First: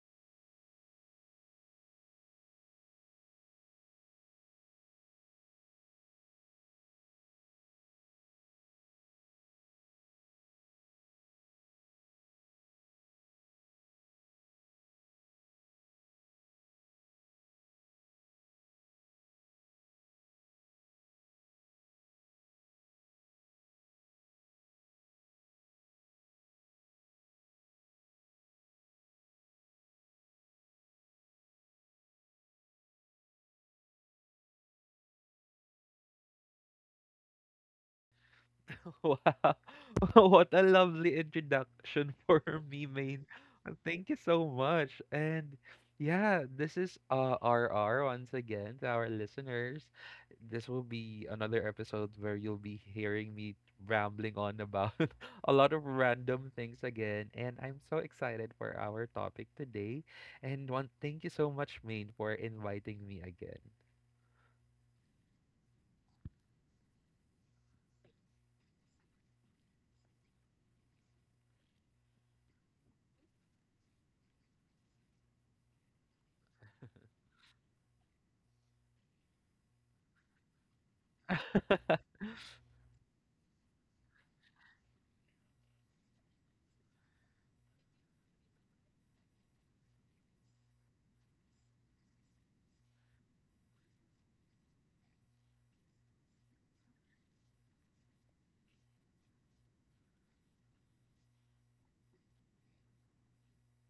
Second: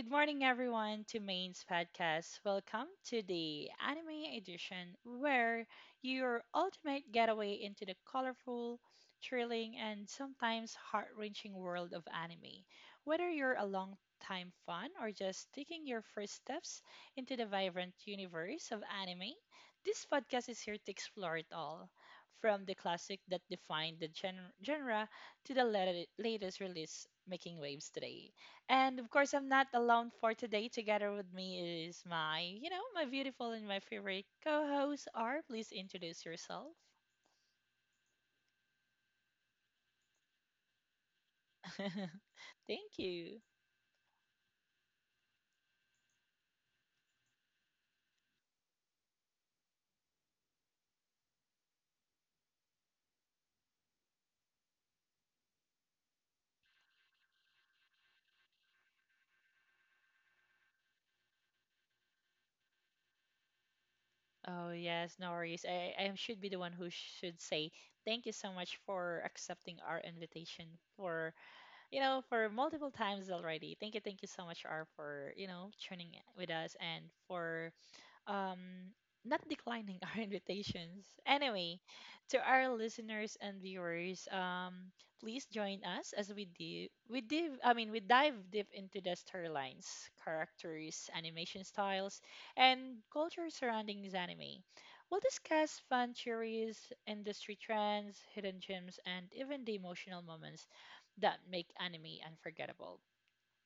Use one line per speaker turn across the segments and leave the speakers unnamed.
good morning, everyone, to Main's podcast. Welcome to the anime edition, where your ultimate getaway into the colorful, thrilling, and sometimes heart wrenching world of anime. Whether you're a long time fan or just taking your first steps into the vibrant universe of anime, this podcast is here to explore it all. From the classic that defined the genre to the latest release making waves today. And of course, I'm not alone for today. Together with me is my, my beautiful and my favorite co host, R. Please introduce yourself.
Wow. What a lovely introduction for me,
Thank
main.
you.
Thank you so much. And yeah, this is RR once again to our listeners. This will be another episode where you'll be hearing me rambling on about a lot of random things again. And I'm so excited for our topic today. And one, thank you so much, main, for inviting me again.
Oh, yes, no worries. I should be the one who should say thank you so much for accepting our invitation for, for multiple times already. Thank you so much, R, for, tuning in with us and for um, not declining our invitations. Anyway, to our listeners and viewers, please join us as we do we dive I mean we dive deep into the storylines, characters, animation styles, and culture surrounding this anime. We'll discuss fan theories, industry trends, hidden gems, and even the emotional moments that make anime unforgettable.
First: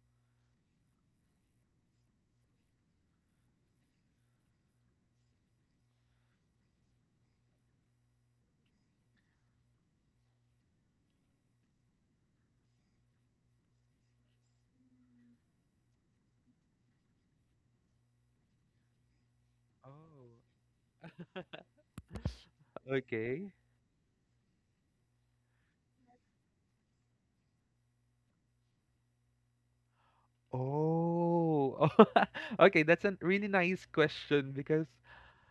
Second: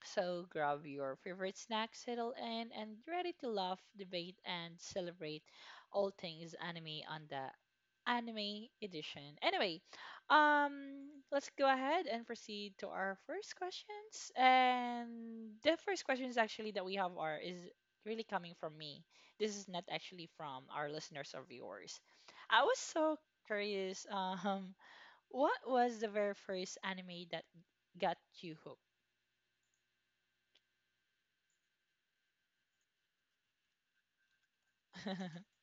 So grab your favorite snack, settle in, and ready to laugh, debate, and celebrate all things anime on the anime edition. Anyway, let's go ahead and proceed to our first questions. And the first questions actually that we have are is really coming from me. This is not actually
Oh,
from our listeners or viewers. I was so
okay.
curious. Um, what was the very first anime that got you hooked?
Oh, okay, that's a really nice question because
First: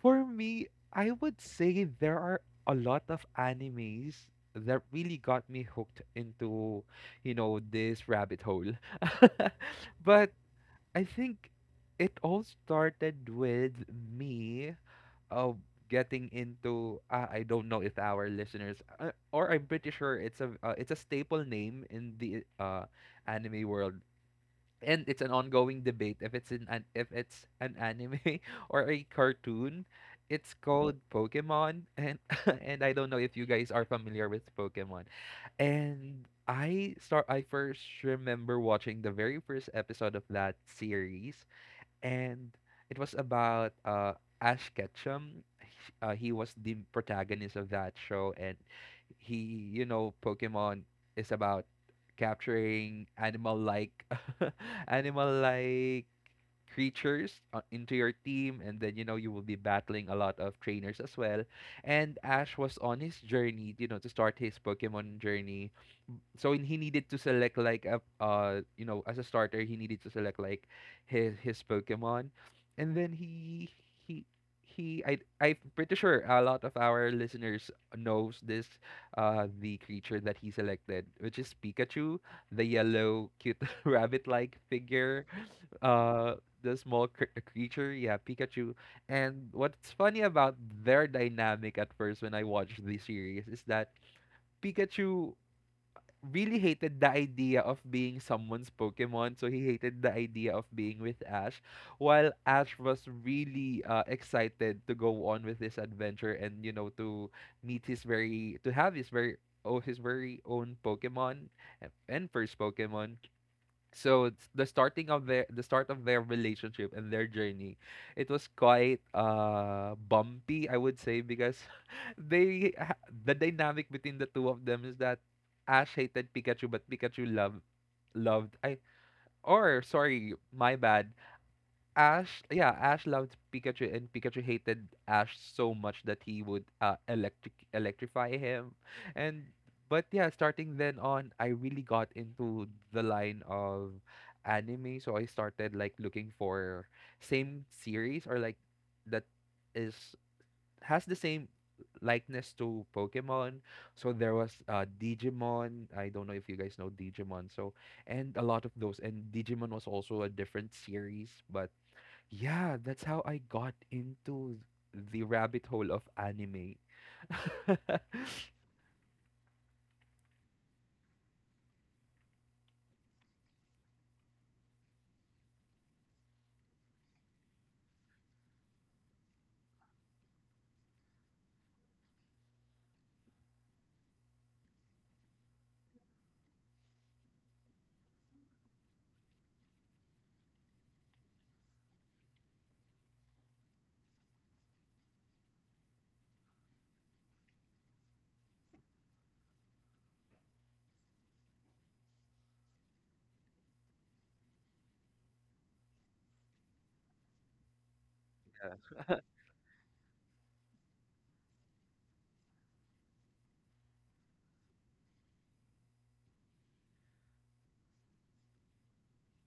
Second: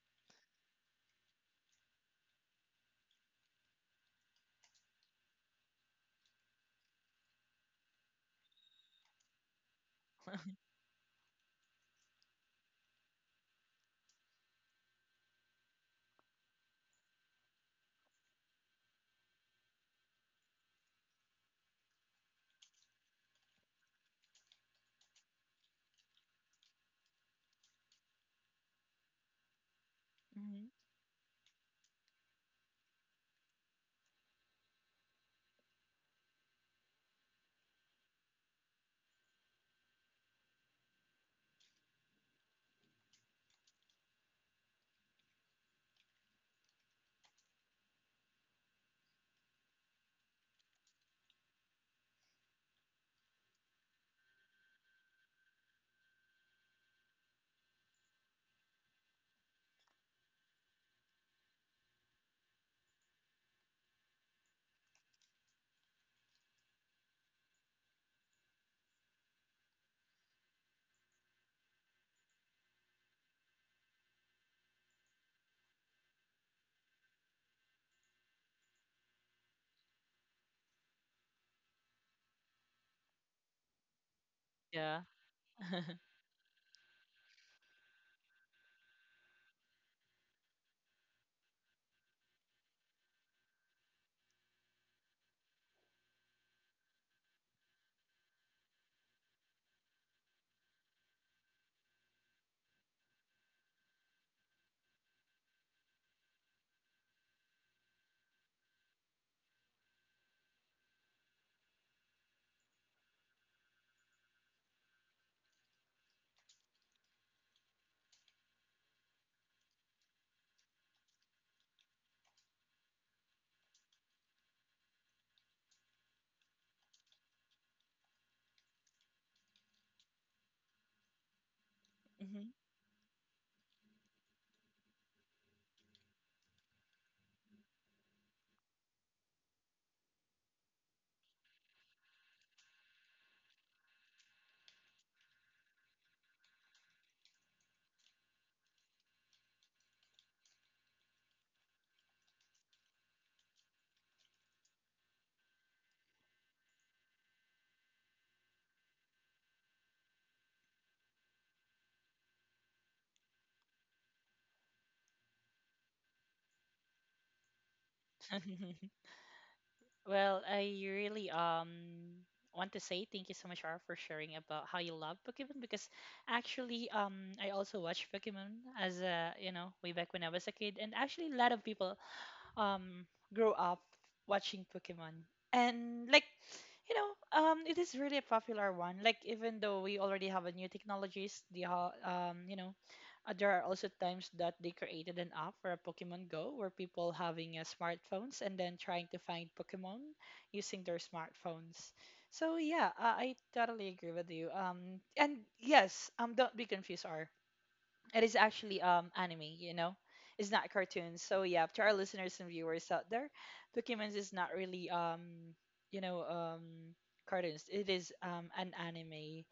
for me, I would say there are a lot of animes that really got me hooked into, you know, this rabbit hole. But I think it all started with me of getting into I don't know if our listeners or I'm pretty sure it's a staple name in the anime world, and it's an ongoing debate if it's an anime or a cartoon. It's
Mhm.
called Pokemon, and and I don't know if you guys are familiar with Pokemon. And I first remember watching the very first episode of that series, and it was about Ash Ketchum. He was the protagonist of that show, and he, you know, Pokemon is about capturing animal-like, animal-like creatures into your team, and then you know you will be battling a lot of trainers as well. And Ash was on his journey, you know, to start his Pokemon journey, so he needed to select like a you know, as a starter, he needed to select like his Pokemon, and then he he I'm pretty sure a lot of our listeners knows this, the creature that he selected, which is Pikachu, the yellow cute rabbit like
Yeah.
figure, uh the small creature, yeah, Pikachu. And what's funny about their dynamic at first when I watched the series is that Pikachu really hated the idea of being someone's Pokemon, so he hated the idea of being with Ash, while Ash was really excited to go on with this adventure, and you know, to have his very oh his very own Pokemon and first Pokemon. So it's the start of their relationship and their journey. It was quite bumpy, I would say, because the dynamic between the two of them is that Ash hated Pikachu, but Pikachu loved loved I or sorry, my bad. Ash,
Hmm.
yeah, Ash loved Pikachu, and Pikachu hated Ash so much that he would electric electrify him, and but yeah, starting then on, I really got into the line of anime, so I started like looking for same series or like that is has the same likeness to Pokemon. So there was Digimon. I don't know if you guys know Digimon. So and a lot of those, and Digimon was also a different series, but yeah, that's how I got into the rabbit hole of anime.
Well, I really want to say thank you so much, R, for sharing about how you love Pokemon, because actually I also watched Pokemon as a, way back when I was a kid, and actually a lot of people um grow up watching Pokemon. And like, it is really a popular one. Like, even though we already have a new technologies, there are also times that they created an app for a Pokemon Go, where people having smartphones and then trying to find Pokemon using their smartphones. So yeah, I totally agree with you. And yes, don't be confused, R. It is actually anime, you know. It's not cartoons. So yeah, to our listeners and viewers out there, Pokemon is not really you know um cartoons. It is an anime.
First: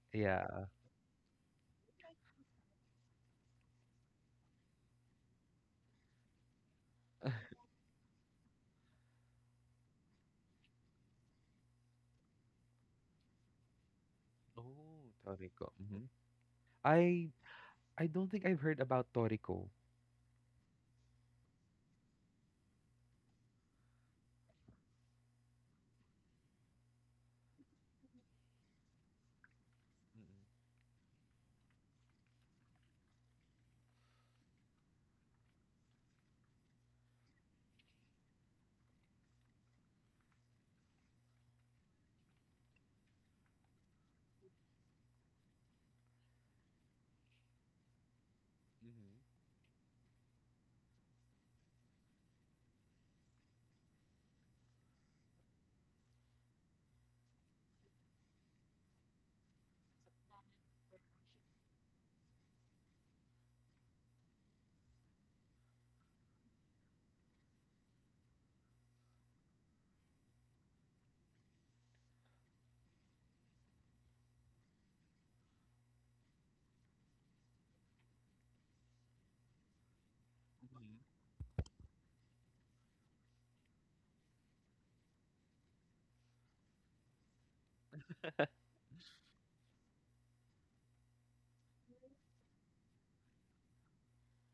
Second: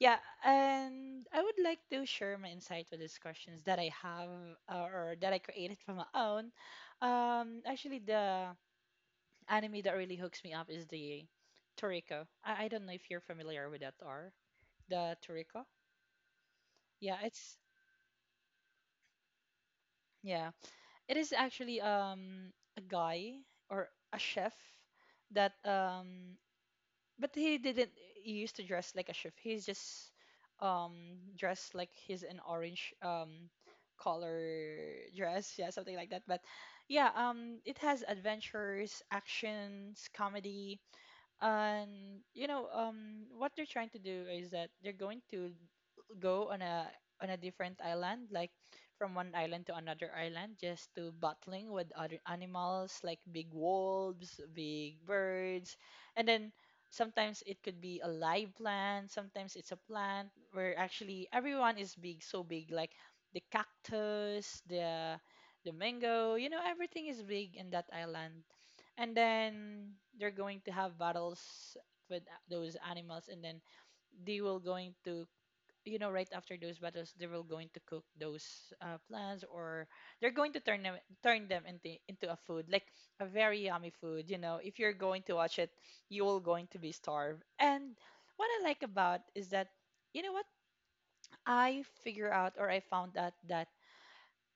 Yeah,
Yeah.
and I would like to share my insight with these questions that I have or that I created from my own. Actually, the anime that really hooks me up is the Toriko. I don't know if you're familiar with that or
Oh,
the Toriko.
Toriko. Hmm.
Yeah,
I
it's
I don't think I've heard about Toriko.
yeah it is actually a guy or a chef that but he didn't used to dress like a chef. He's just
Mm-hmm.
dressed like he's an orange color dress, yeah, something like that. But yeah, it has adventures, actions, comedy, and what they're trying to do is that they're going to go on a different island, like from one island to another island, just to battling with other animals like big wolves, big birds, and then sometimes it could be a live plant, sometimes it's a plant where actually everyone is big, so big, like the cactus, the mango, you know, everything is big in that island. And then they're going to have battles with those animals, and then they will going to, you know, right after those battles they will going to cook those plants, or they're going to
Mm-hmm.
turn them into a food, like a very yummy food. You know, if you're going to watch it, you will going to be starved. And what I like about is that, you know what, I figure out or I found out that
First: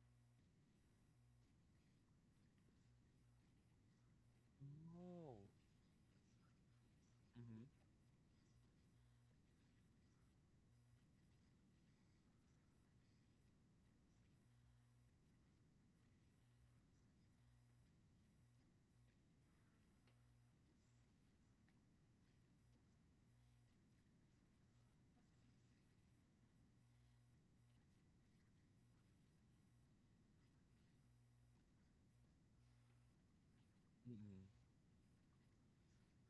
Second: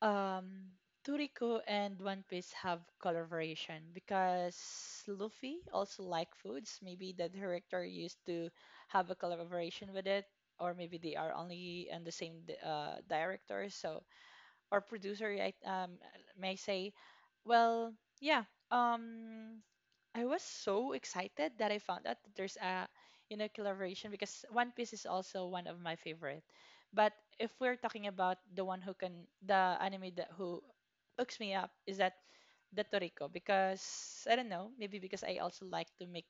um Toriko and One Piece have collaboration because
Oh.
Luffy also like foods. Maybe the
Mm-hmm.
director used to have a collaboration with it, or maybe they are only and the same director, so or producer. I may say, well, yeah. Um, I was so excited that I found out that there's a, you know, collaboration because One Piece is also one of my favorite. But if we're talking about the one who can the anime that who hooks me up is that the Toriko, because I don't
Mm-hmm.
know, maybe because I also like to make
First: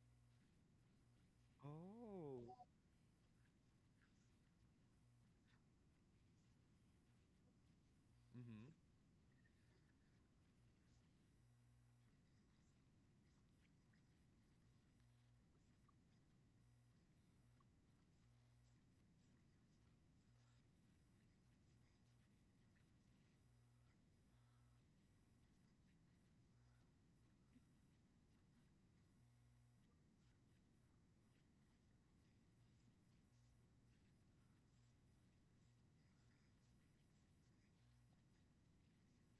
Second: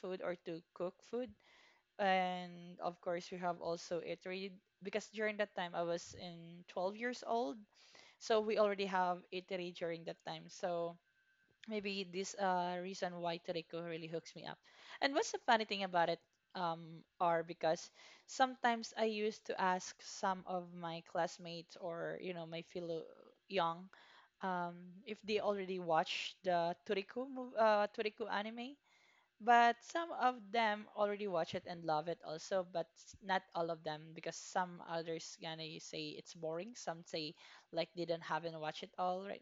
food or to cook food,
Oh.
and of course we have also eatery because during that time I was in 12 years old, so we
Mm-hmm.
already have eatery during that time, so maybe this reason why Toriko really hooks me up. And what's the funny thing about it, are because sometimes I used to ask some of my classmates, or you know, my fellow young um if they already watched the Toriko anime. But some of them already watch it and love it also, but not all of them, because some others gonna say it's boring. Some say like they don't haven't watched it all right,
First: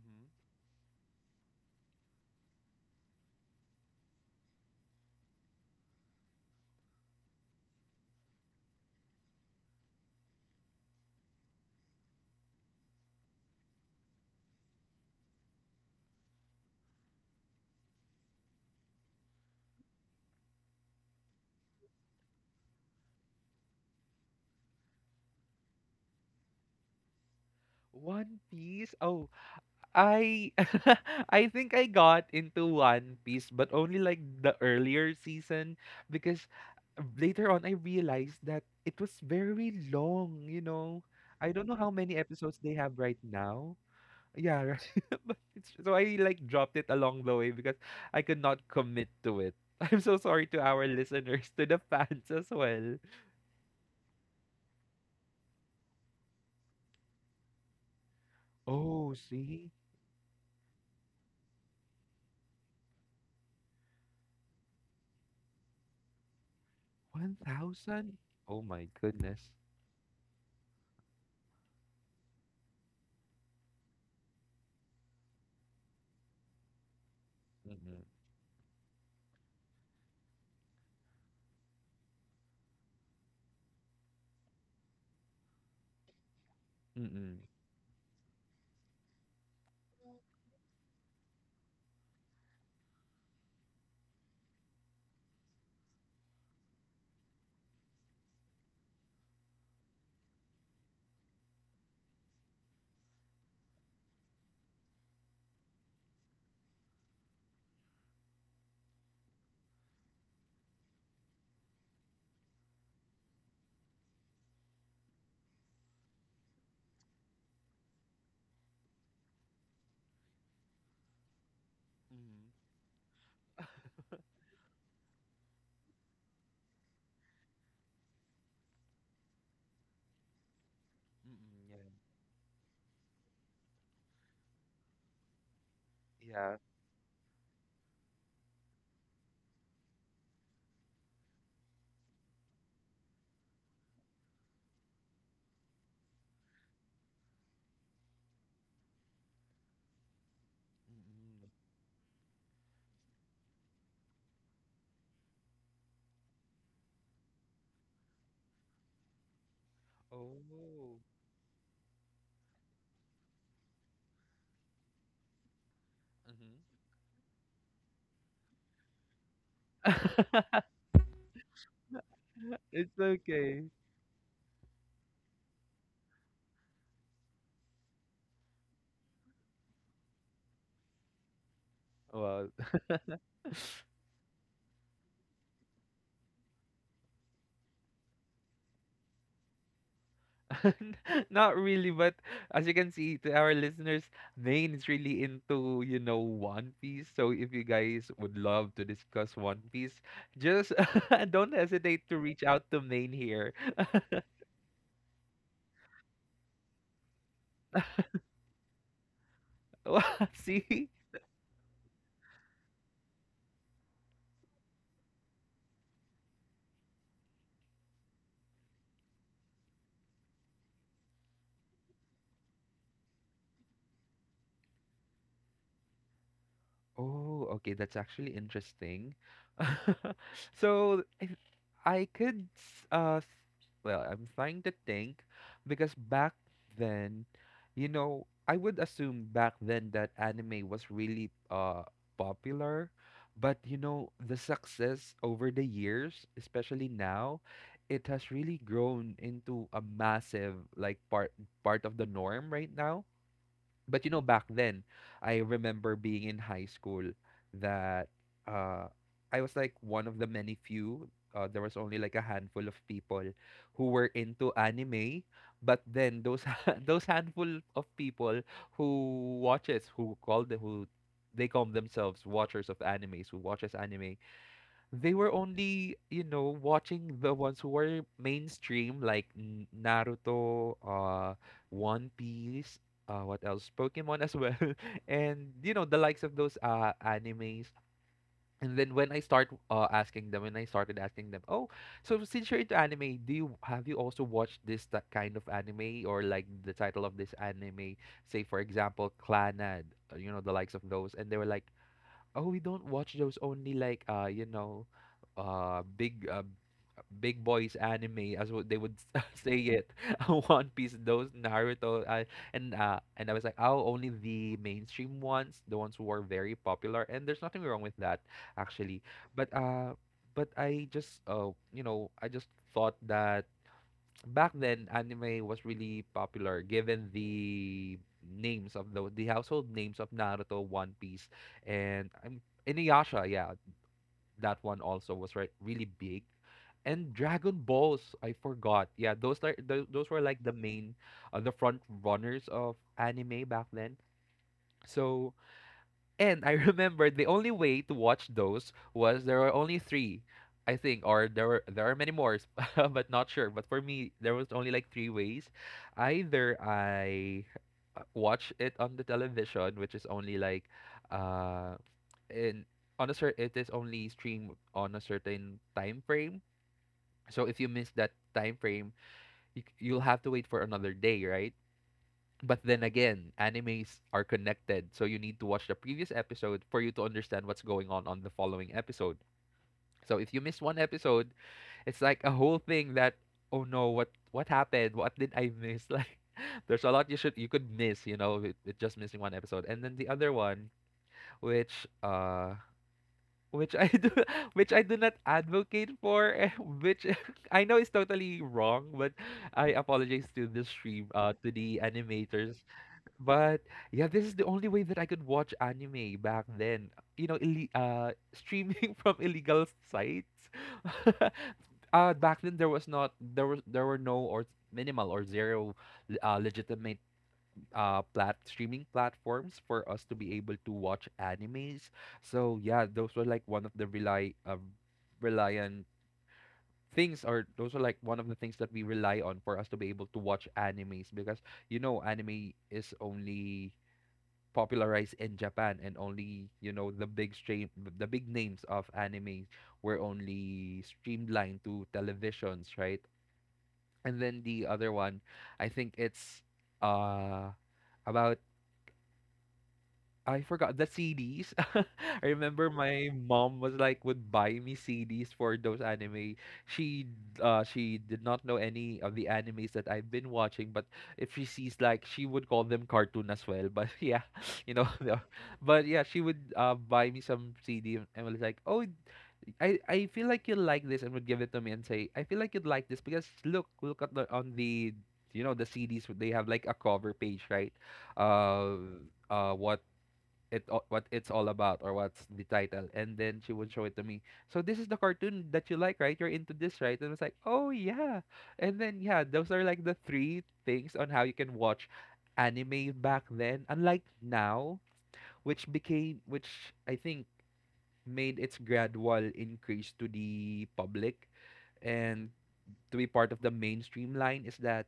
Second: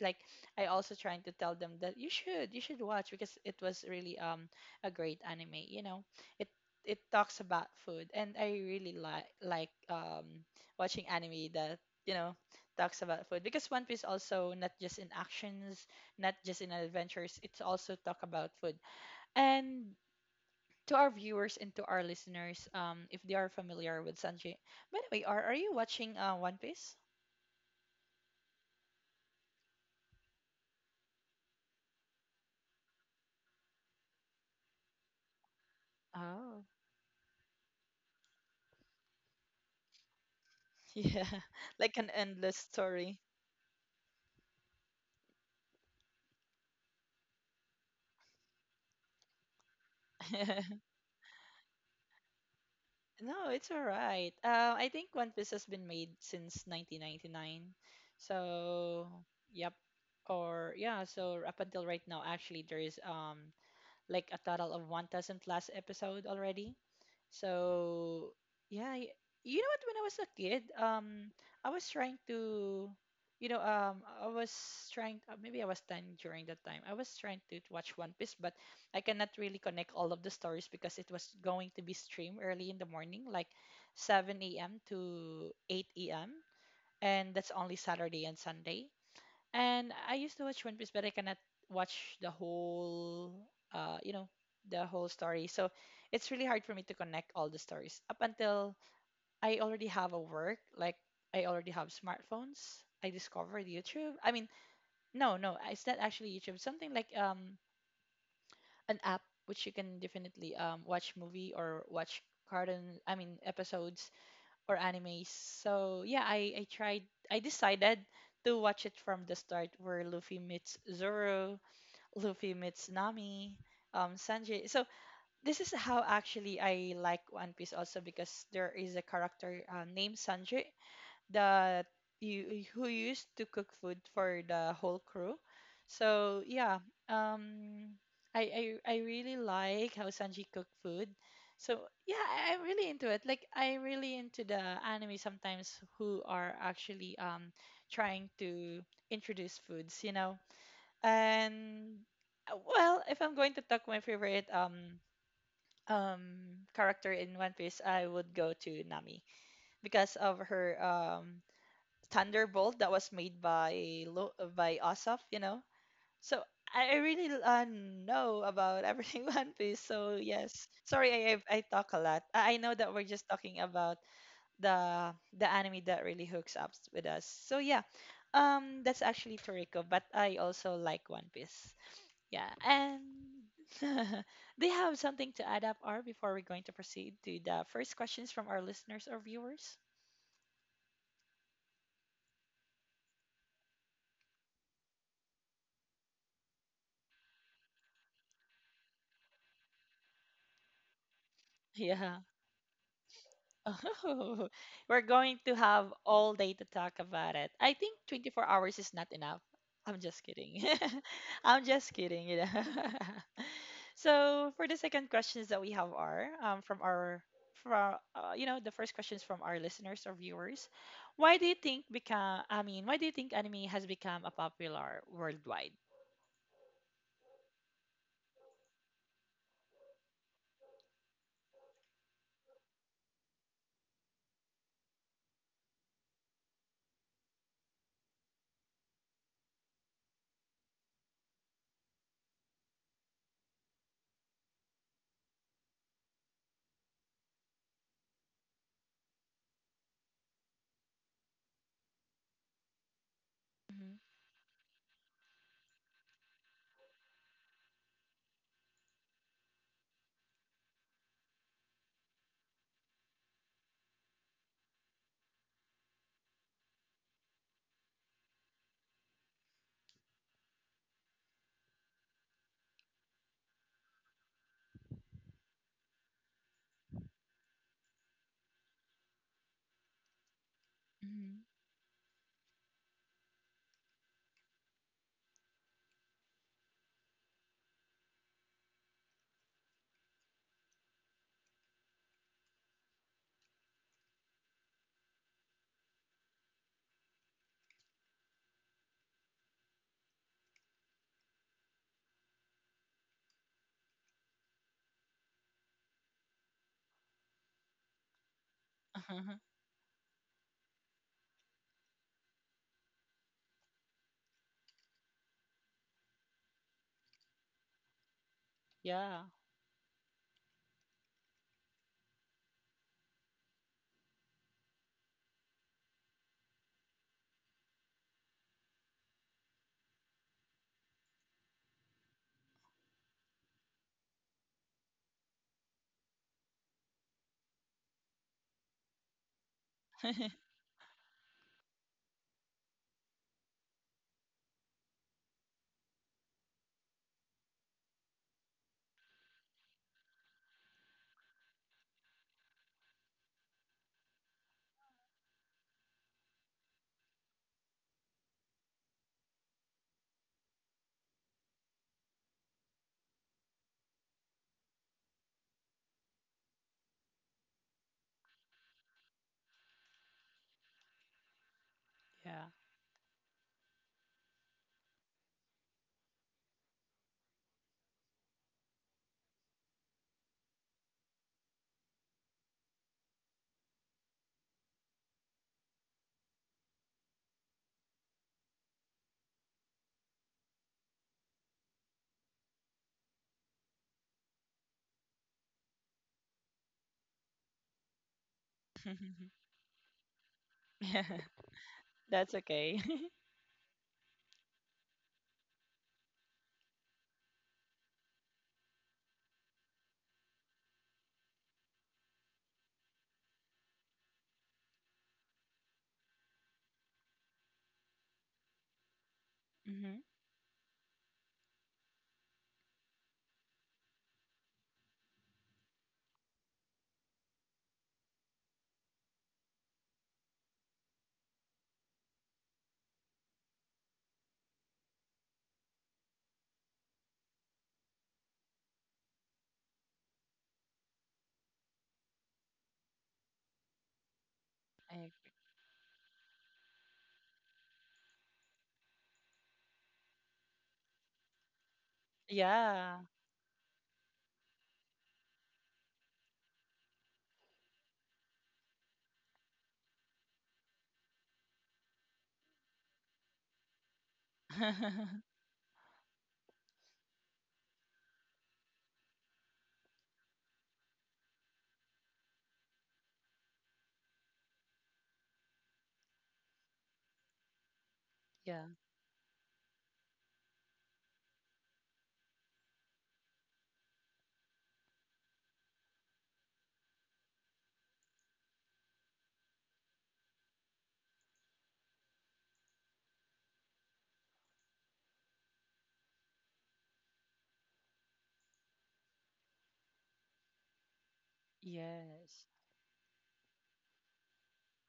like I also trying to tell them that you should watch because it was really a great anime. You know, it it talks about food, and I really like watching anime that, you know, talks about food, because One Piece also not just in actions, not just in adventures, it's also talk about food and. To our viewers and to our listeners, if they are familiar with Sanji, by the way, are you watching One Piece?
One Piece. Oh, I I think I got into One Piece, but only like the earlier season because later on I realized that it was very long, you know.
Yeah,
I don't know how
like an
many
endless
episodes they have
story.
right now. Yeah, right. But so I like dropped it along the way because I could not commit to it. I'm so sorry to our listeners, to the fans as well.
No, it's all right. I think One Piece has been made since 1999. So,
Oh, see?
yep. Or yeah, so up until right now, actually, there is like a total of 1,000 plus episode already.
1,000?
So
Oh my
yeah,
goodness.
you know what? When I was a kid, I was trying to, I was trying. Maybe I was 10 during that time. I was trying to watch
Mm-mm.
One Piece, but I cannot really connect all of the stories because it was going to be streamed early in the morning, like 7 a.m. to 8 a.m. And
Mm-mm.
that's only Saturday and Sunday. And I used to watch One Piece, but I cannot watch the whole, uh, you know, the whole story. So it's really hard for me to connect all the stories up until I already have a work, like I already have smartphones. I discovered YouTube. I mean, no, it's not actually YouTube. Something like an app which you can definitely watch movie or watch cartoon. I mean episodes or animes. So yeah, I decided to watch it from the start, where Luffy meets Zoro,
Mhm.
Luffy meets Nami, Sanji. So this is how actually I like One Piece also, because there is a character named Sanji
Mm,
that
yeah.
you who used to cook food for the whole crew. So
Yeah.
yeah, um, I really like how Sanji cook food. So yeah, I'm really into it. Like, I'm really into the anime sometimes who are actually trying to introduce foods, you know.
Mm.
And well, if I'm going to talk my favorite um character in One Piece, I would go to Nami because of her
Oh.
Thunderbolt that was made by Ossoff, you know. So
Mhm.
I really know about everything One Piece. So yes, sorry, I talk a lot. I know that
It's
we're just talking
okay.
about the anime that really hooks up with us. So yeah, that's actually Toriko, but I also like One Piece.
Well,
Yeah, and they have something to add up or before we're going to proceed to the first questions from our listeners or viewers.
not really, but as you can see to our listeners, Maine is really into, you know, One Piece. So if you guys would love to discuss One Piece, just don't hesitate to
Yeah.
reach out to Maine here.
Oh, we're going to have all day to talk about it. I think 24 hours is not enough. I'm just kidding.
See?
I'm just kidding, you know. So for the second questions that we have are, from our from you know the first questions from our listeners or viewers. Why do you think become I mean, why do you think anime has become a popular worldwide?
Oh, okay, that's actually interesting. So I could, s- s- well, I'm trying to think because back then, you know, I would assume back then that anime was really popular, but you know, the success over the years, especially now, it has really grown into a massive like part of the norm right now. But you know, back then I remember being in high school that uh I was like one of the many few. There was only like a handful of people who were into anime, but then those those handful of people who they call themselves watchers of animes, who watches anime, they were only, you know, watching the ones who were mainstream, like Naruto,
Mm-hmm.
One Piece, what else? Pokemon as well, and you know the likes of those animes. And then when I started asking them, oh, so since you're into anime, do you have you also watched this, that kind of anime, or like the title of this anime? Say for example, Clanad, you know, the likes of those, and they were like, "Oh, we don't watch those, only like you know, big big boys anime," as what they would
Hmm.
say it. "One Piece, those, Naruto, and I was like, "Oh, only the mainstream ones, the ones who are very popular." And there's nothing wrong with that actually.
Yeah.
But I just you know, I just thought that back then anime was really popular given the names of the household names of Naruto, One Piece, and Inuyasha. Yeah, that one also was really big. And Dragon Balls, I forgot. Yeah, those were like the main, the front runners of anime back then. So and I remember the only way to watch those was there were only three, I think, or there are many more, but not sure. But for me, there was only like three ways. Either I watch it on the television, which is only like, uh, in on a certain it is only streamed on a certain time frame. So if you miss that time frame, you'll have to wait for another day, right?
Yeah.
But then again, animes are connected, so you need to watch the previous episode for you to understand what's going on the following episode. So if you miss one episode, it's like a whole thing that, oh no, what happened? What did I miss? Like there's a lot you could miss, you know, with just missing one episode. And then the other one, which uh which I do which I do not advocate for, eh, which I know is totally wrong, but I apologize to the stream, to the
That's
animators,
okay.
but yeah, this is the only way that I could watch anime back then. You know, ille streaming from illegal sites. Uh, back then there were no or minimal or zero legitimate plat streaming platforms for
Hmm.
us to be able to watch animes. So yeah, those were like one of the rely reliant things, or those are like one of the things that we rely on for us to be able to watch animes, because you know, anime is only popularized in Japan, and only you know the big names of anime were only streamlined to televisions, right? And then the other
I.
one, I think it's uh about, I forgot, the CDs. I remember
Yeah.
my mom was like would buy me CDs for those anime. She she did not know any of the animes that I've been watching, but if she sees, like, she would call them cartoon as well. But yeah, you know, but yeah, she would buy me some CD and was like, "Oh, I feel like you'll like this," and would give it to me and say, "I feel like you'd like this because look, look at the on the, you know, the CDs, they have like a cover page, right?
Yeah.
Uh, uh, what what it's all about or what's the title," and then she would show it to me. So, "This is the cartoon that you like, right? You're into this, right?" And it's like, "Oh yeah." And then yeah, those are like the three things on how you can watch anime back then, unlike now, which became, which I think made its gradual increase to the public and
Yes.
to be part of the mainstream line, is that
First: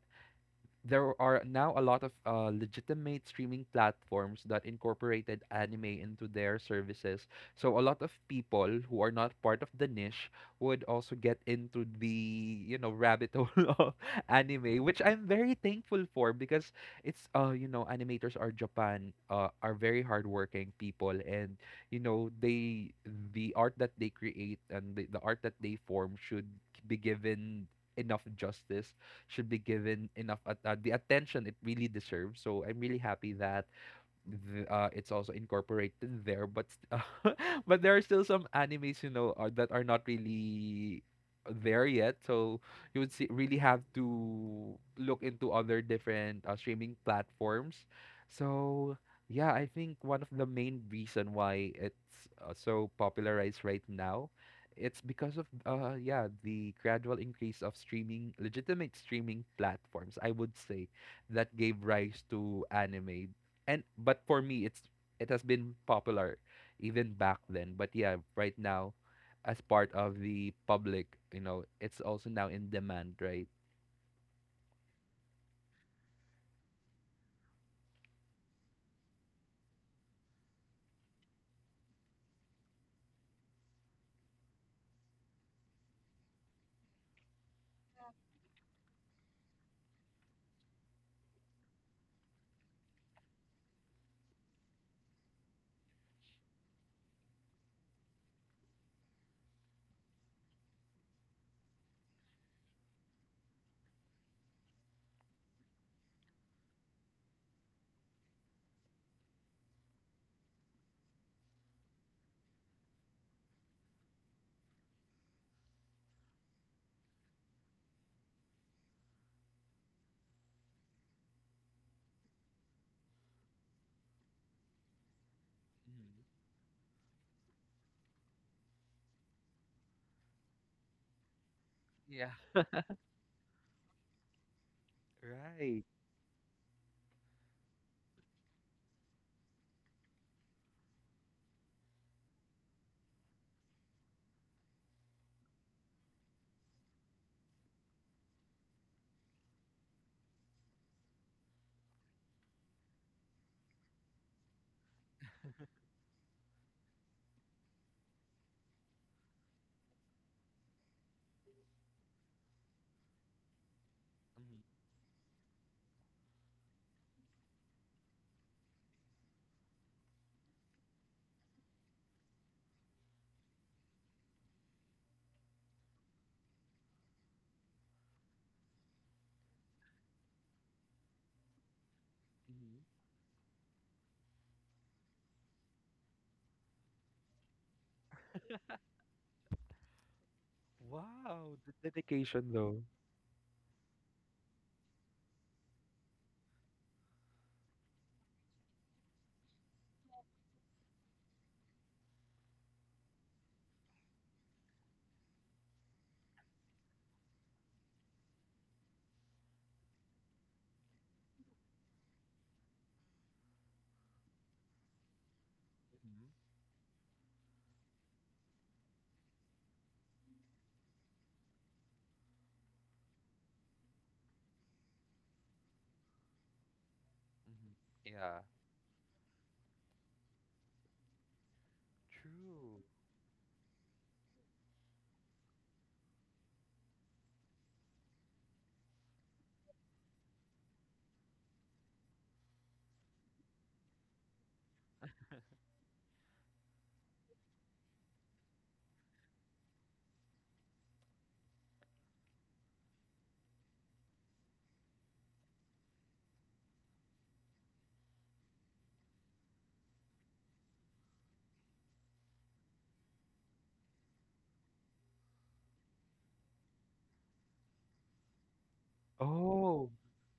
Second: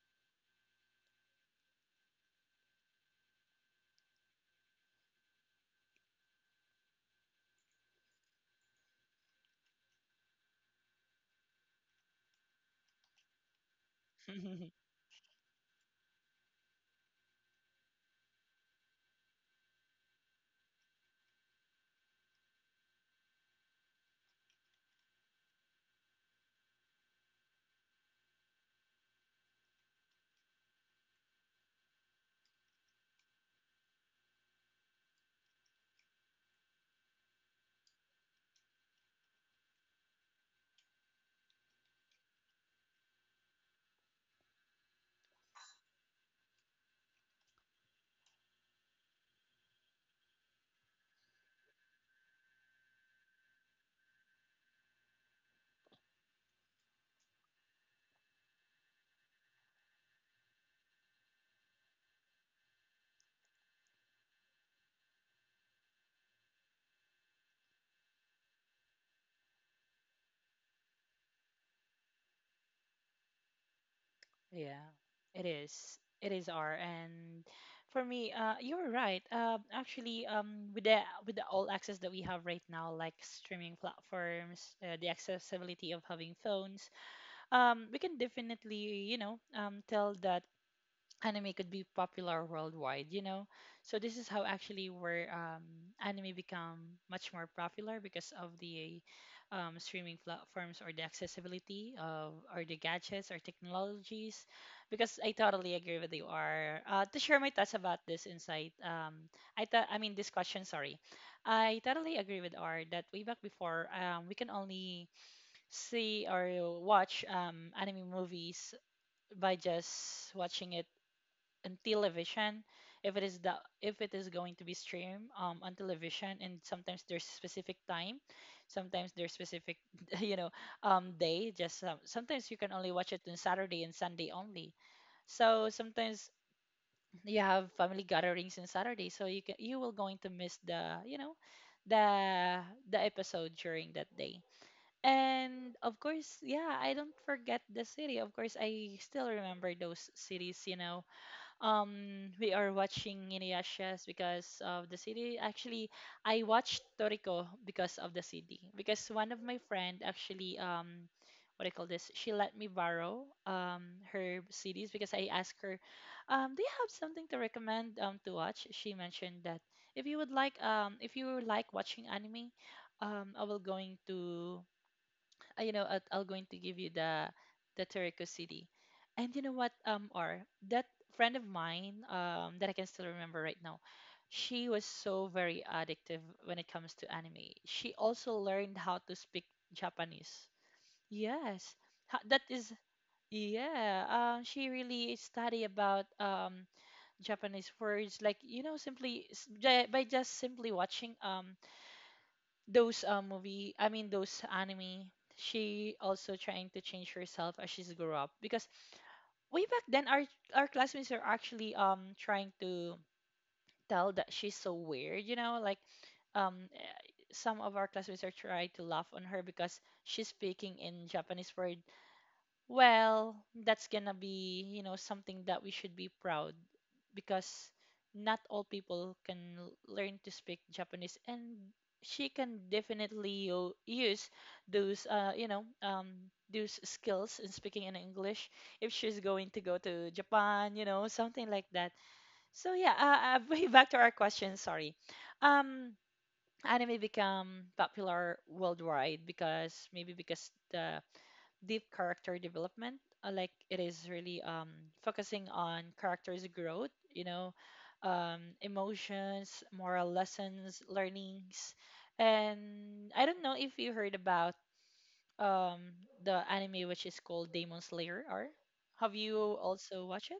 there are now a lot of legitimate streaming platforms that incorporated anime into their services. So a lot of people who are not part of the niche would also get into the rabbit hole of anime, which I'm very thankful for because animators are Japan are very hardworking people and they the art that they create and the art that they form should be given enough justice, should be given enough at the attention it really deserves. So I'm really happy that it's also incorporated there, but but there are still some animes are, that are not really there yet. So you would see, really have to look into other different streaming platforms. So yeah, I think one of the main reason why it's so popularized right now, it's because of yeah the gradual increase of streaming, legitimate streaming platforms. I would say that gave rise to anime. And but for me it's it has been popular even back then, but yeah right now, as part of the public, it's also now in demand, right?
Yeah. It is. It is, R. And for me, you're right. With the all access that we have right now, like streaming platforms, the accessibility of having phones, we can definitely, tell that anime could be popular worldwide. So this is how actually where anime become much more popular because of the streaming platforms or the accessibility of or the gadgets or technologies because I totally agree with you R. To share my thoughts about this insight I thought I mean this question, sorry. I totally agree with R that way back before, we can only see or watch anime movies by just watching it in television, if it is the, if it is going to be streamed on television,
Mhm.
and sometimes there's specific time, sometimes there's specific you know day just
Yeah,
sometimes you can only watch it on Saturday and Sunday only. So
right.
sometimes you have family gatherings on Saturday, so you can, you will going to miss the the the episode during that day. And of course, yeah, I don't forget the city. Of course, I still remember those cities, you know. Um, we are watching Inuyasha because of the city. Actually, I watched Toriko because of the city because one of my friend actually, um, what I call this, she let me borrow her
Mhm.
CDs because I asked her, do you have something to recommend to watch? She mentioned that if you would like if you like watching anime, I will going to I'll going to give you the Terrico City. And you know what, or that friend of mine, that I
Mhm.
can still remember right now, she was so very addictive when it comes to anime. She also learned how to speak Japanese.
Wow, the
Yes, that
dedication
is,
though.
yeah. She really study about Japanese words, like you know, simply by just simply watching those movie I mean those anime. She also trying to change herself as she's grow up because way back then our classmates are actually trying to tell that she's so weird, you know, like
Mhm.
um eh, some of our classmates are trying to laugh on her because she's speaking in Japanese word. Well, that's gonna be, you know, something that we should be proud because
Mhm.
not
Yeah.
all people can learn to speak Japanese, and she can
True.
definitely use those those skills in speaking in English if she's going to go to Japan, you know, something like that. So yeah, way back to our question, sorry. Um Anime become popular worldwide because maybe because the deep character development. Like it is really focusing on characters' growth, you know, emotions, moral lessons, learnings, and I don't know if you heard about um, the anime which is called Demon Slayer. Or have you
Oh,
also watched it?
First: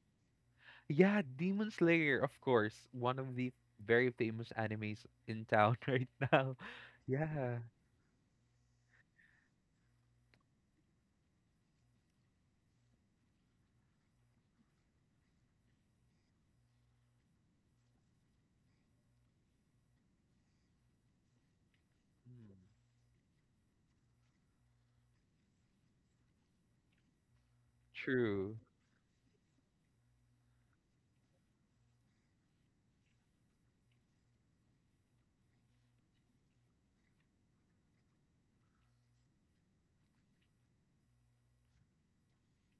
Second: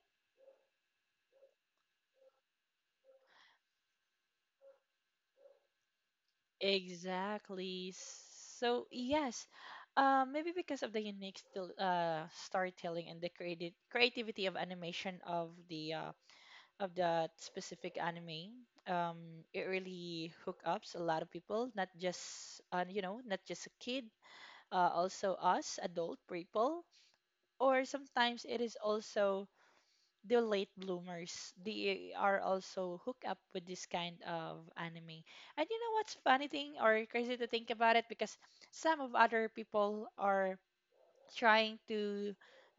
yeah, Demon Slayer, of course, one of the very famous animes in town right now. Yeah.
Exactly. So yes, maybe because of the unique still, storytelling and the creative creativity of animation of the of that specific anime, um it really hook ups a lot of people, not
Mhm.
just not just a kid, also us adult people, or sometimes
True.
it is also the late bloomers, they are also hook up with this kind of anime. And you know what's funny thing or crazy to think about it, because some of other people are trying to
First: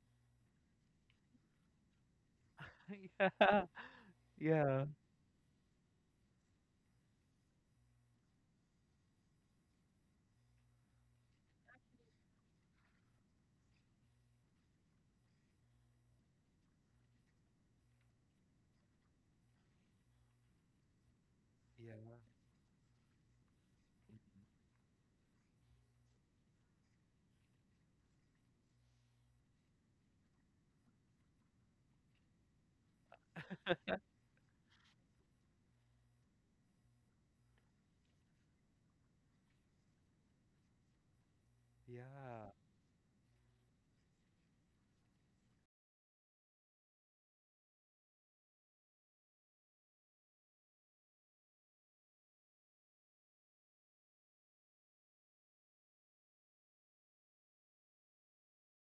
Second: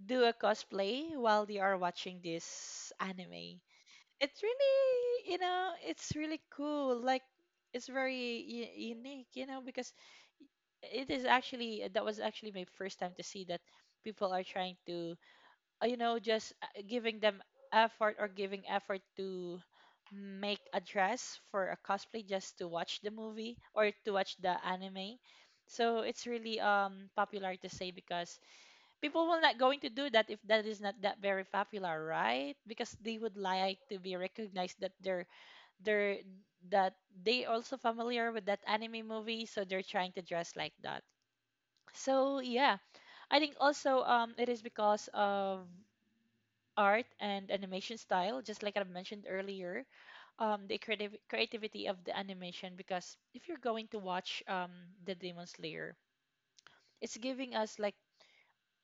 do a cosplay while they are watching this anime.
Yeah.
It's
Yeah.
really, you know, it's really cool, like it's very unique, you know, because it is actually, that was actually my first time to see that people are trying to you know just giving them effort or giving effort to make a dress for a
Yeah.
cosplay just to watch the movie or to watch the anime. So it's really popular to say because people will not going to do that if that is not that very popular, right? Because they would like to be recognized that they're, that they also familiar with that anime movie, so they're trying to dress like that. So
Yeah.
yeah, I think also it is because of art and animation style, just like I've mentioned earlier, the creative creativity of the animation, because if you're going to watch the Demon Slayer, it's giving us like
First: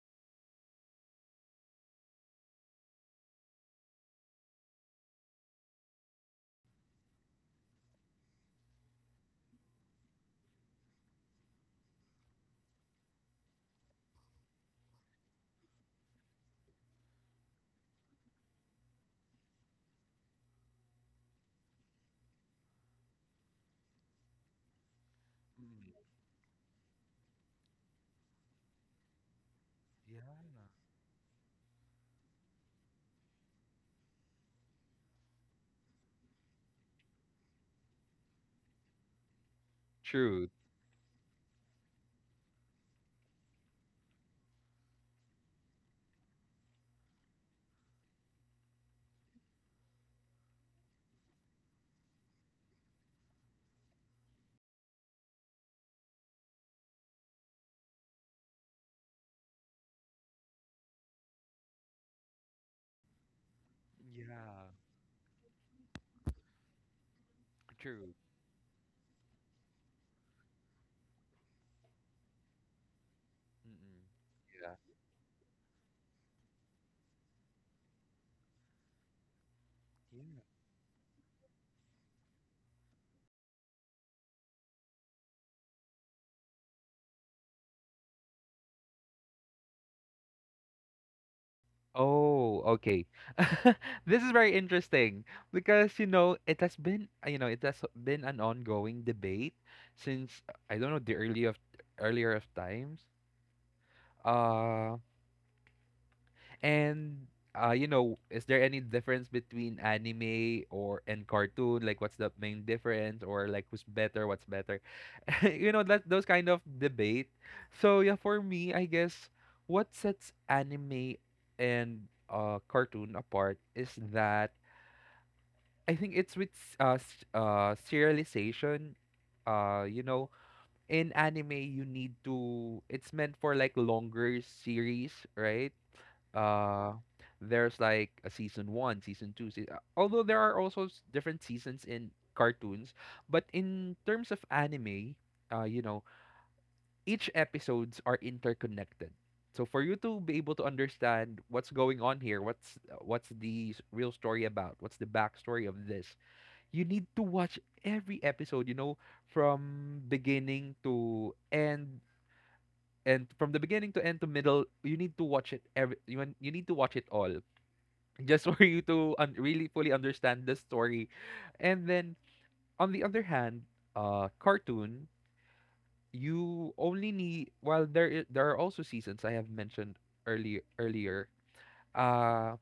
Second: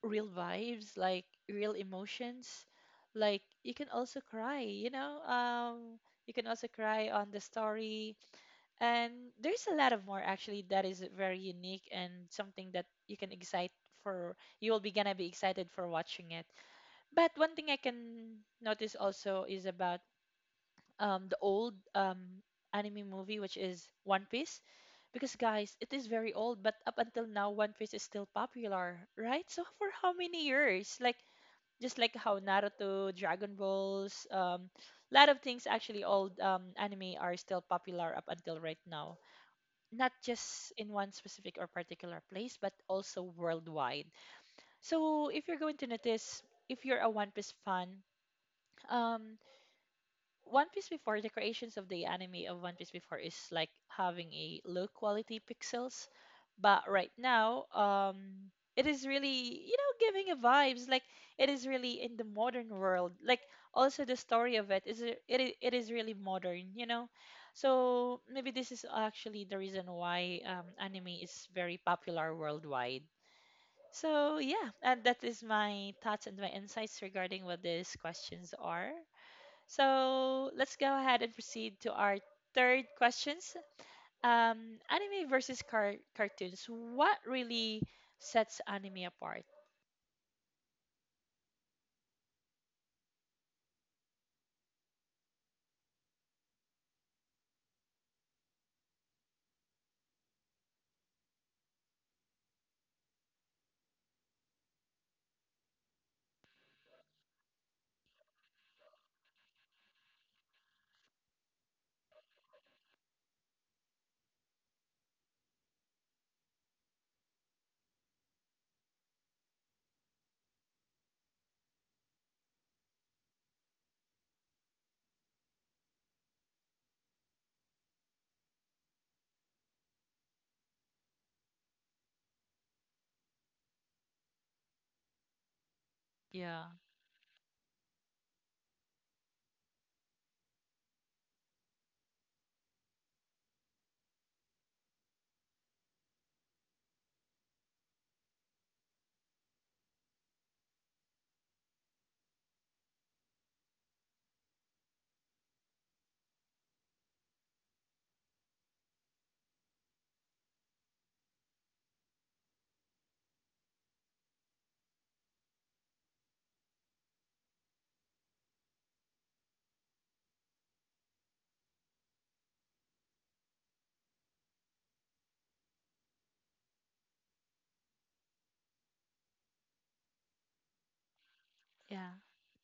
real vibes, like real emotions, like you can also cry, you know, you can also cry on the story. And there's a lot of more actually that is very unique and something that you can excite for, you will be gonna be excited for watching it. But one thing I can notice also is about the old anime movie which is One Piece, because guys, it
Mm.
is very old but up until now One Piece is still popular, right? So for how
Yeah.
many years? Like just like how Naruto, Dragon Balls, lot of things actually old um anime are still popular up until right now, not
True.
just in one specific or particular place, but also worldwide. So if you're going to notice, if you're a One Piece fan, um, one Piece before the creations of the anime of One Piece before is like having a low quality pixels, but right now, it is really, you know, giving a vibes like it is really in the modern world. Like also the story
Yeah.
of it is it is really modern, you know.
True.
So maybe this is actually the reason why anime is very popular worldwide.
Mm-mm.
So yeah,
Yeah.
and that is my thoughts and my insights regarding what these questions are.
Yeah.
So let's go ahead and proceed to our third questions. Anime versus cartoons. What really sets anime apart?
Oh, okay. This is very interesting because it has been it has been an ongoing debate since I don't know the early of earlier of times. Uh, and you know, is there any difference between anime or and cartoon? Like, what's the main difference, or like who's better? What's better? You know, that those kind of debate. So yeah, for me, I guess what sets anime and cartoon apart is that I think it's with serialization. You know, in anime you need to. It's meant for like longer series, right?
Yeah.
Uh, there's like a season one, season two. Although there are also different seasons in cartoons, but in terms of anime, you know each episodes are interconnected. So for you to be able to understand what's going on here, what's what's the real story about, what's the backstory of this, you need to watch every episode, you know, from beginning to end and from the beginning to end to middle, you need to watch it every you need to watch it all just for you to really fully understand the story. And then on the other hand, cartoon you only need while there are also seasons I have mentioned earlier.
Yeah.
Uh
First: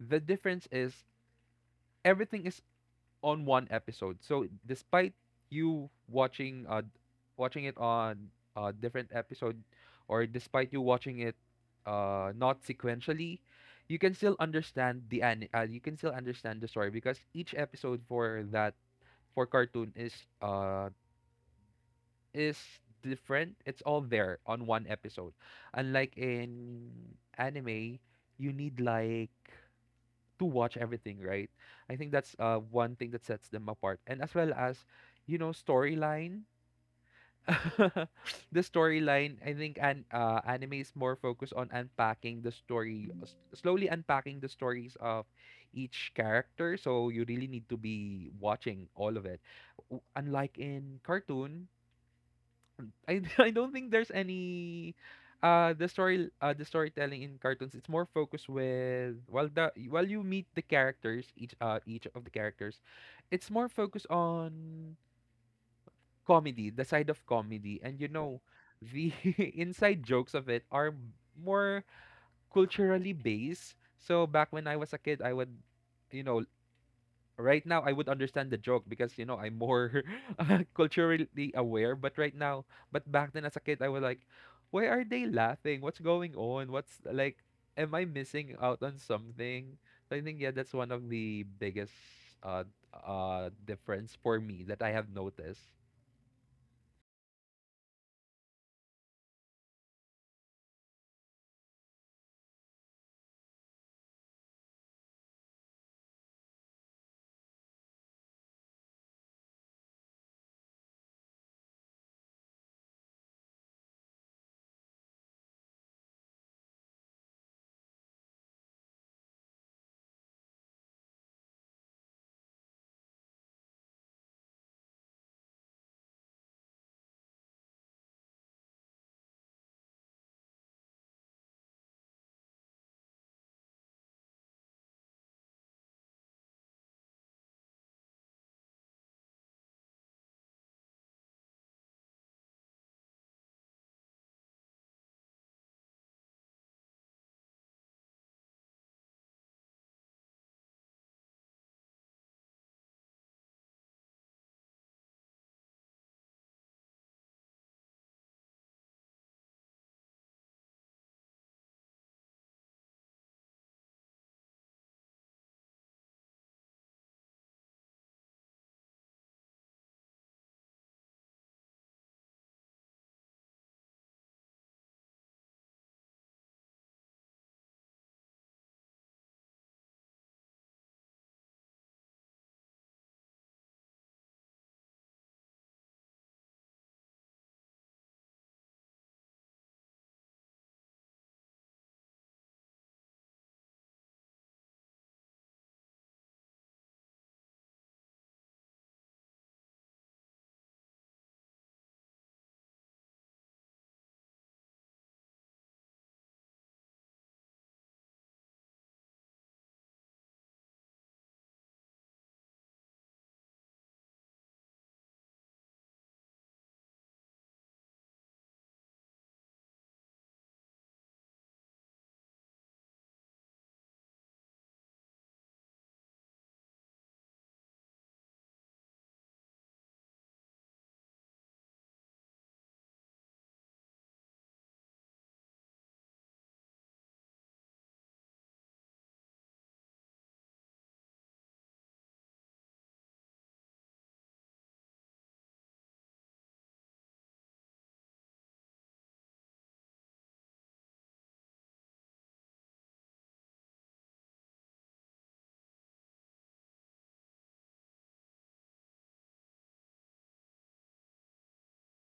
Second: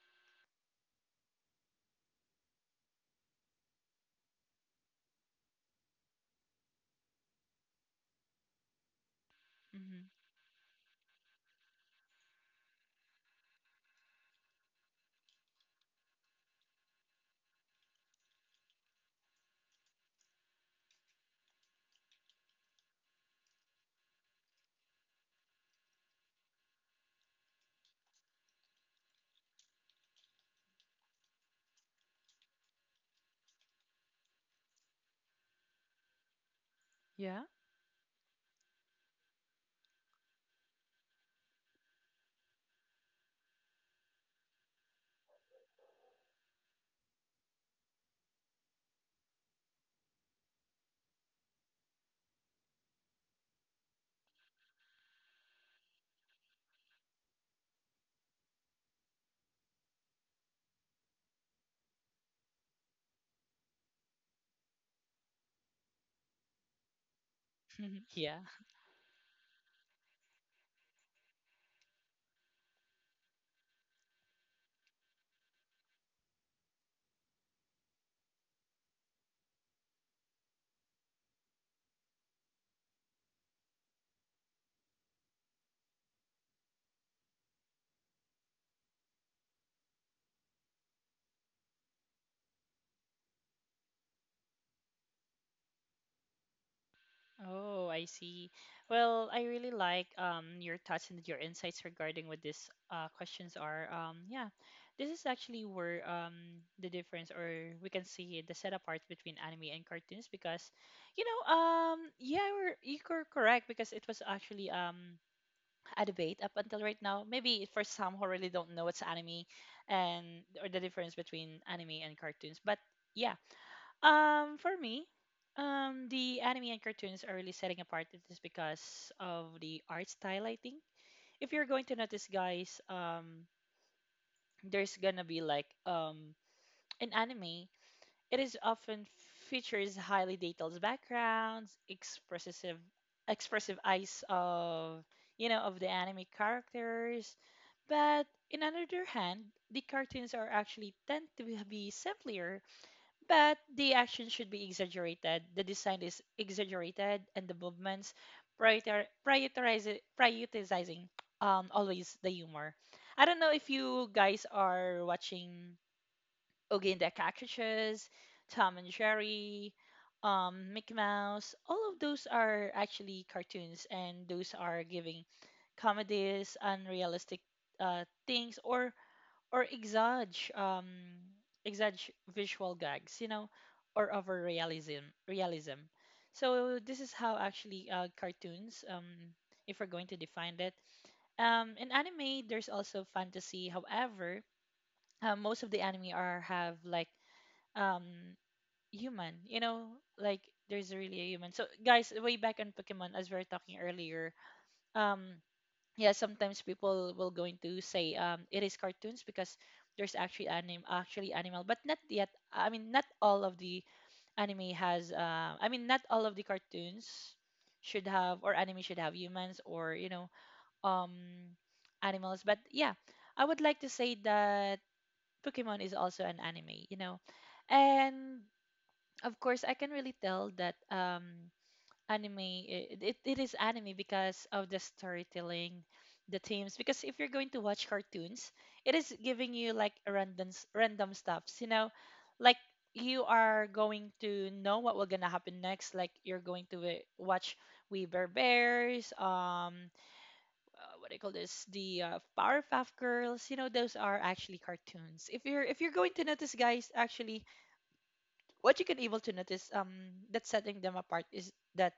the difference is everything is on one episode. So despite you watching watching it on a different episode
Hmm.
or despite you watching it not sequentially, you can still understand the an you can still understand the story because each episode for that for cartoon uh is different. It's all there on one episode. Unlike in anime, you need like to watch everything, right? I think that's one thing that sets them apart. And as well as, you know, storyline.
Yeah.
The storyline, I think an anime is more focused on unpacking the story, slowly unpacking the stories of each character. So you really need to be watching all of it. Unlike in cartoon, I I don't think there's any the storytelling in cartoons. It's more focused with while the while you meet the characters, each of the characters, it's more focused on comedy the side of comedy, and you know
yeah.
the inside jokes of it are more culturally based. So back when I was a kid, I would, you know, right now I would understand the joke because you know I'm more culturally aware. But right now, but back then as a kid, I was like, why are they laughing? What's going on? What's like, am I missing out on something? So I think yeah, that's one of the biggest uh difference for me that I have noticed.
Oh, I see. Well, I really like your thoughts and your insights regarding what these questions are. Yeah, this is actually where the difference, or we can see the set apart between anime and cartoons, because, you know, yeah, you're correct because it was actually a debate up until right now. Maybe for some who really don't know what's anime, and or the difference between anime and cartoons, but. Yeah, for me, the anime and cartoons are really setting apart, it is because of the art style, I think. If you're going to notice, guys, there's gonna be like an anime. It is often features highly detailed backgrounds, expressive eyes of, you know, of the anime characters. But in another hand, the cartoons are actually tend to be simpler, but the action should be exaggerated, the design is exaggerated, and the movements, prioritizing always the humor. I don't know if you guys are watching Oogie and the Cockroaches, Tom and Jerry, Mickey Mouse. All of those are actually cartoons, and those are giving comedies, unrealistic things, or exage visual gags, you know, or over realism, realism. So this is how actually cartoons um, if we're going to define it, in anime there's also fantasy. However, most of the anime are have like um human, you know, like there's really a human. So guys way back on Pokemon, as we were talking earlier, um yeah, sometimes people will going to say it is cartoons because there's actually anim actually animal, but not yet, I mean, not all of the anime has not all of the cartoons should have, or anime should have humans, or you know, um animals, but yeah, I would like to say that Pokemon is also an anime, you know. And of course, I can really tell that anime it is anime because of the storytelling, the themes, because if you're going to watch cartoons, it is giving you like random random stuffs, you know, like you are going to know what will gonna happen next, like you're going to watch We Bear Bears, um, what do you call this, the Powerpuff Girls, you know, those are actually cartoons. If you're, if you're going to notice, guys, actually what you can able to notice that's setting them apart is that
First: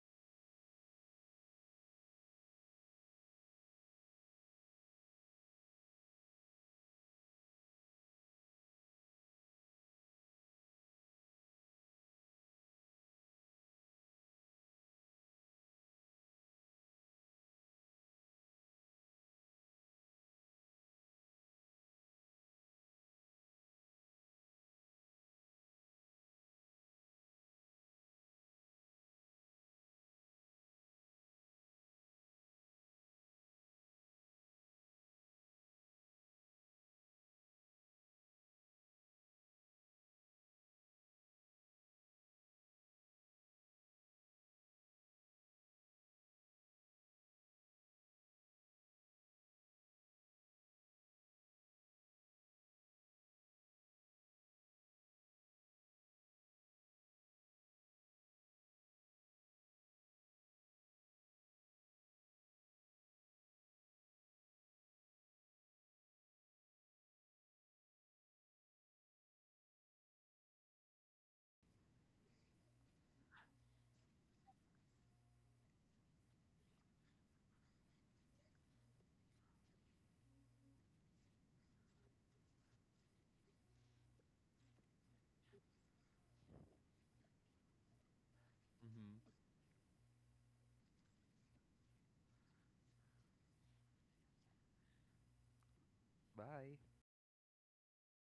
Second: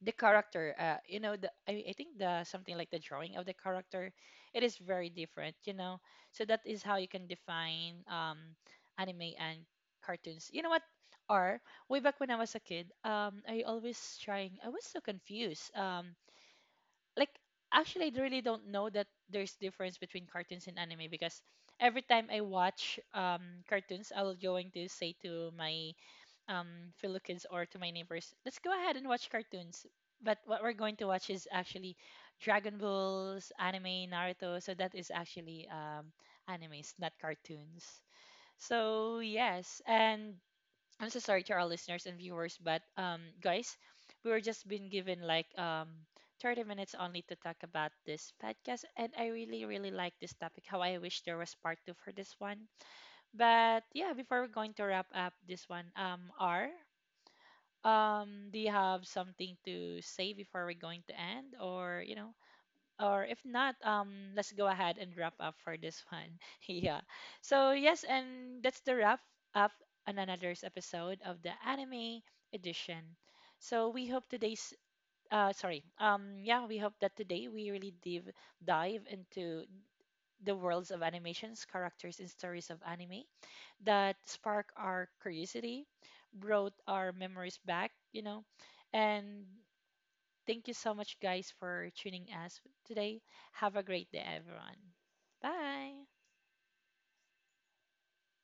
the character, uh, you know, the I think the something like the drawing of the character, it is very different, you know. So that is how you can define anime and cartoons, you know what, or way back when I was a kid, I always trying, I was so confused, um, like actually I really don't know that there's difference between cartoons and anime, because every time I watch cartoons, I'll going to say to my fellow kids or to my neighbors, let's go ahead and watch cartoons. But what we're going to watch is actually Dragon Balls, anime, Naruto. So that is actually animes, not cartoons. So yes, and I'm so sorry to our listeners and viewers, but guys, we were just been given like 30 minutes only to talk about this podcast, and I really really like this topic. How I wish there was part 2 for this one. But yeah, before we're going to wrap up this one, R, do you have something to say before we're going to end, or you know, or if not, let's go ahead and wrap up for this one. yeah. So yes, and that's the wrap up on another's episode of the anime edition. So we hope today's sorry yeah, we hope that today we really dive into the worlds of animations, characters, and stories of anime that spark our curiosity, brought our memories back, you know.
Hmm.
And thank you so much, guys, for tuning us today. Have a great day, everyone. Bye.
Bye.